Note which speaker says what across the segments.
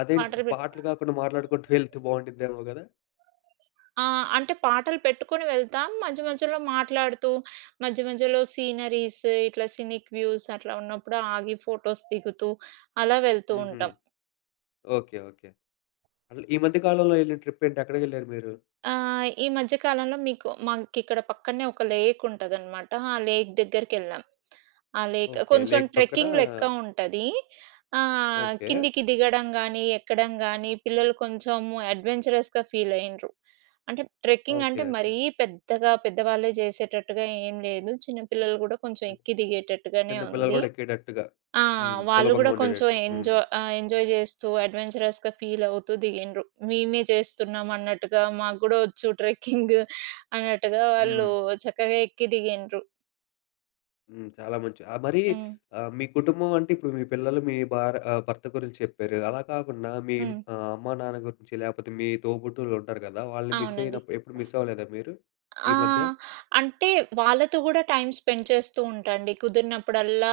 Speaker 1: అదేంటి!
Speaker 2: పాటలు పెట్టు
Speaker 1: పాటలు గాకుండా మాట్లాడుకుంటూ వెళ్తే బావుండిద్దేమో గదా!
Speaker 2: ఆ! అంటే పాటలు పెట్టుకొని వెళ్తాం. మధ్య మధ్యలో మాట్లాడుతూ మధ్య మధ్యలో సీనరీస్ ఇట్లా సినిక్ వ్యూస్ అట్లా ఉన్నప్పుడు ఆగి ఫోటోస్ దిగుతూ అలా వెళ్తూ
Speaker 1: హుహు.
Speaker 2: ఉంటాం.
Speaker 1: ఓకే. ఓకే. అసలు ఈ మధ్య కాలంలో యెళ్ళిన ట్రిప్ ఏంటి? ఎక్కడికెళ్లారు మీరు?
Speaker 2: ఆ! ఈ మధ్య కాలంలో మీకు మాకిక్కడ పక్కన్నే ఒక లేక్ ఉంటుందన్నమాట. ఆ లేక్ దగ్గరికెళ్ళాం. ఆ లేక్
Speaker 1: ఓకే.
Speaker 2: కొంచెం
Speaker 1: లేక్ పక్కనా
Speaker 2: ట్రెక్కింగ్ లెక్క ఉంటది. ఆహ్,
Speaker 1: ఓకే.
Speaker 2: కిందికి దిగడం గానీ ఎక్కడం గానీ పిల్లలు కొంచెం అడ్వెంచరస్‌గా ఫీల్ అయ్యిండ్రు. అంటే ట్రెక్కింగ్
Speaker 1: ఓకే.
Speaker 2: అంటే
Speaker 1: ఓకే.
Speaker 2: మరీ పెద్దగా పెద్దవాళ్లే జేసేటట్టుగా ఏం లేదు చిన్న పిల్లలు గూడా కొంచెం ఎక్కి దిగేటట్టుగానే
Speaker 1: చిన్న పిల్లలు
Speaker 2: ఉంది.
Speaker 1: గూడా ఎక్కేటట్టుగా.
Speaker 2: ఆ!
Speaker 1: హ్మ్.
Speaker 2: వాళ్ళు
Speaker 1: సులభంగా
Speaker 2: గూడా కొంచెం
Speaker 1: ఉండేటట్టు. హ్మ్.
Speaker 2: ఎంజా ఆ! ఎంజాయ్ చేస్తూ అడ్వెంచరస్‌గా ఫీల్ అవుతూ దిగిండ్రు. మేమే చేస్తున్నామన్నట్టుగా మాకు గూడా వచ్చు ట్రెక్కింగ్ అన్నట్టుగా వాళ్ళు
Speaker 1: హ్మ్.
Speaker 2: చక్కగా ఎక్కి దిగిండ్రు.
Speaker 1: హ్మ్. చాలా మంచి ఆహ్, మరి
Speaker 2: హ్మ్.
Speaker 1: ఆహ్, మీ కుటుంబం అంటే ఇప్పుడు మీ పిల్లలు మీ భార్ ఆహ్, భర్త గురించి చెప్పారు. అలా కాకుండా మీ
Speaker 2: హ్మ్.
Speaker 1: ఆహ్, అమ్మ, నాన్న గురించి లేకపోతే మీ తోబుట్టువులుంటారు గదా! వాళ్ళని మిస్
Speaker 2: అవునండి.
Speaker 1: అయినప్ ఎప్పుడు మిస్ అవ్వలేదా మీరు
Speaker 2: ఆ!
Speaker 1: ఈ మధ్య?
Speaker 2: అంటే వాళ్ళతో గూడా టైమ్ స్పెండ్ చేస్తూ ఉంటా అండి. కుదిరినప్పుడల్లా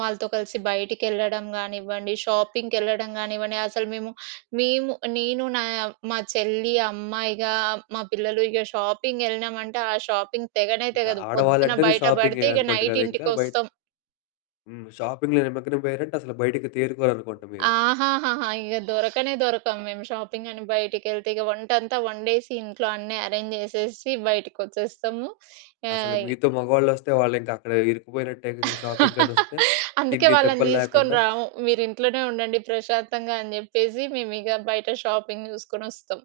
Speaker 2: వాళ్ళతో కలిసి బయటికెళ్ళడం గానివ్వండి షాపింగ్‌‌కెళ్ళడం గానివ్వండి. అసలు మేము మేము నేను నా మా చెల్లి అమ్మ, ఇగా మా పిల్లలు ఇగ షాపింగ్ యెళ్ళినామంటే, ఆ షాపింగ్ తెగనే
Speaker 1: ఇంకా
Speaker 2: తెగదు పొద్దున
Speaker 1: ఆడవాళ్ళంటేనే
Speaker 2: బయట
Speaker 1: షాపింగే
Speaker 2: పడితే ఇగ
Speaker 1: అనుకుంటా
Speaker 2: నైట్
Speaker 1: గదా! ఇంకా బయ
Speaker 2: ఇంటికొస్తం.
Speaker 1: హ్మ్. షాపింగ్‌లో నిమగ్నమయ్యరంటే అసలు బయటికి తేరుకోరనుకుంటా మీరు.
Speaker 2: ఆహాహాహా! ఇక దొరకనే దొరకం మేము షాపింగ్ అని బయటికెళ్తే, ఇగ వంటంతా వండేసి ఇంట్లో అన్నీ అరేంజ్ జేసేసి బయటికొచ్చేస్తాము.
Speaker 1: అసలు
Speaker 2: ఏయ్
Speaker 1: మీతో మగవాళ్ళొస్తే వాళ్లింకా అక్కడ ఇరుక్కుపోయినట్టేగా షాపింగ్‌కనొస్తే
Speaker 2: అందుకే
Speaker 1: తిండి
Speaker 2: వాళ్ళని
Speaker 1: తిప్పలు
Speaker 2: తీసుకొని
Speaker 1: లేకుండా.
Speaker 2: రాము. మీరు ఇంట్లోనే ఉండండి ప్రశాంతంగా అని జెప్పేసి మేమిగ బయట షాపింగ్ జూసుకొనొస్తాం.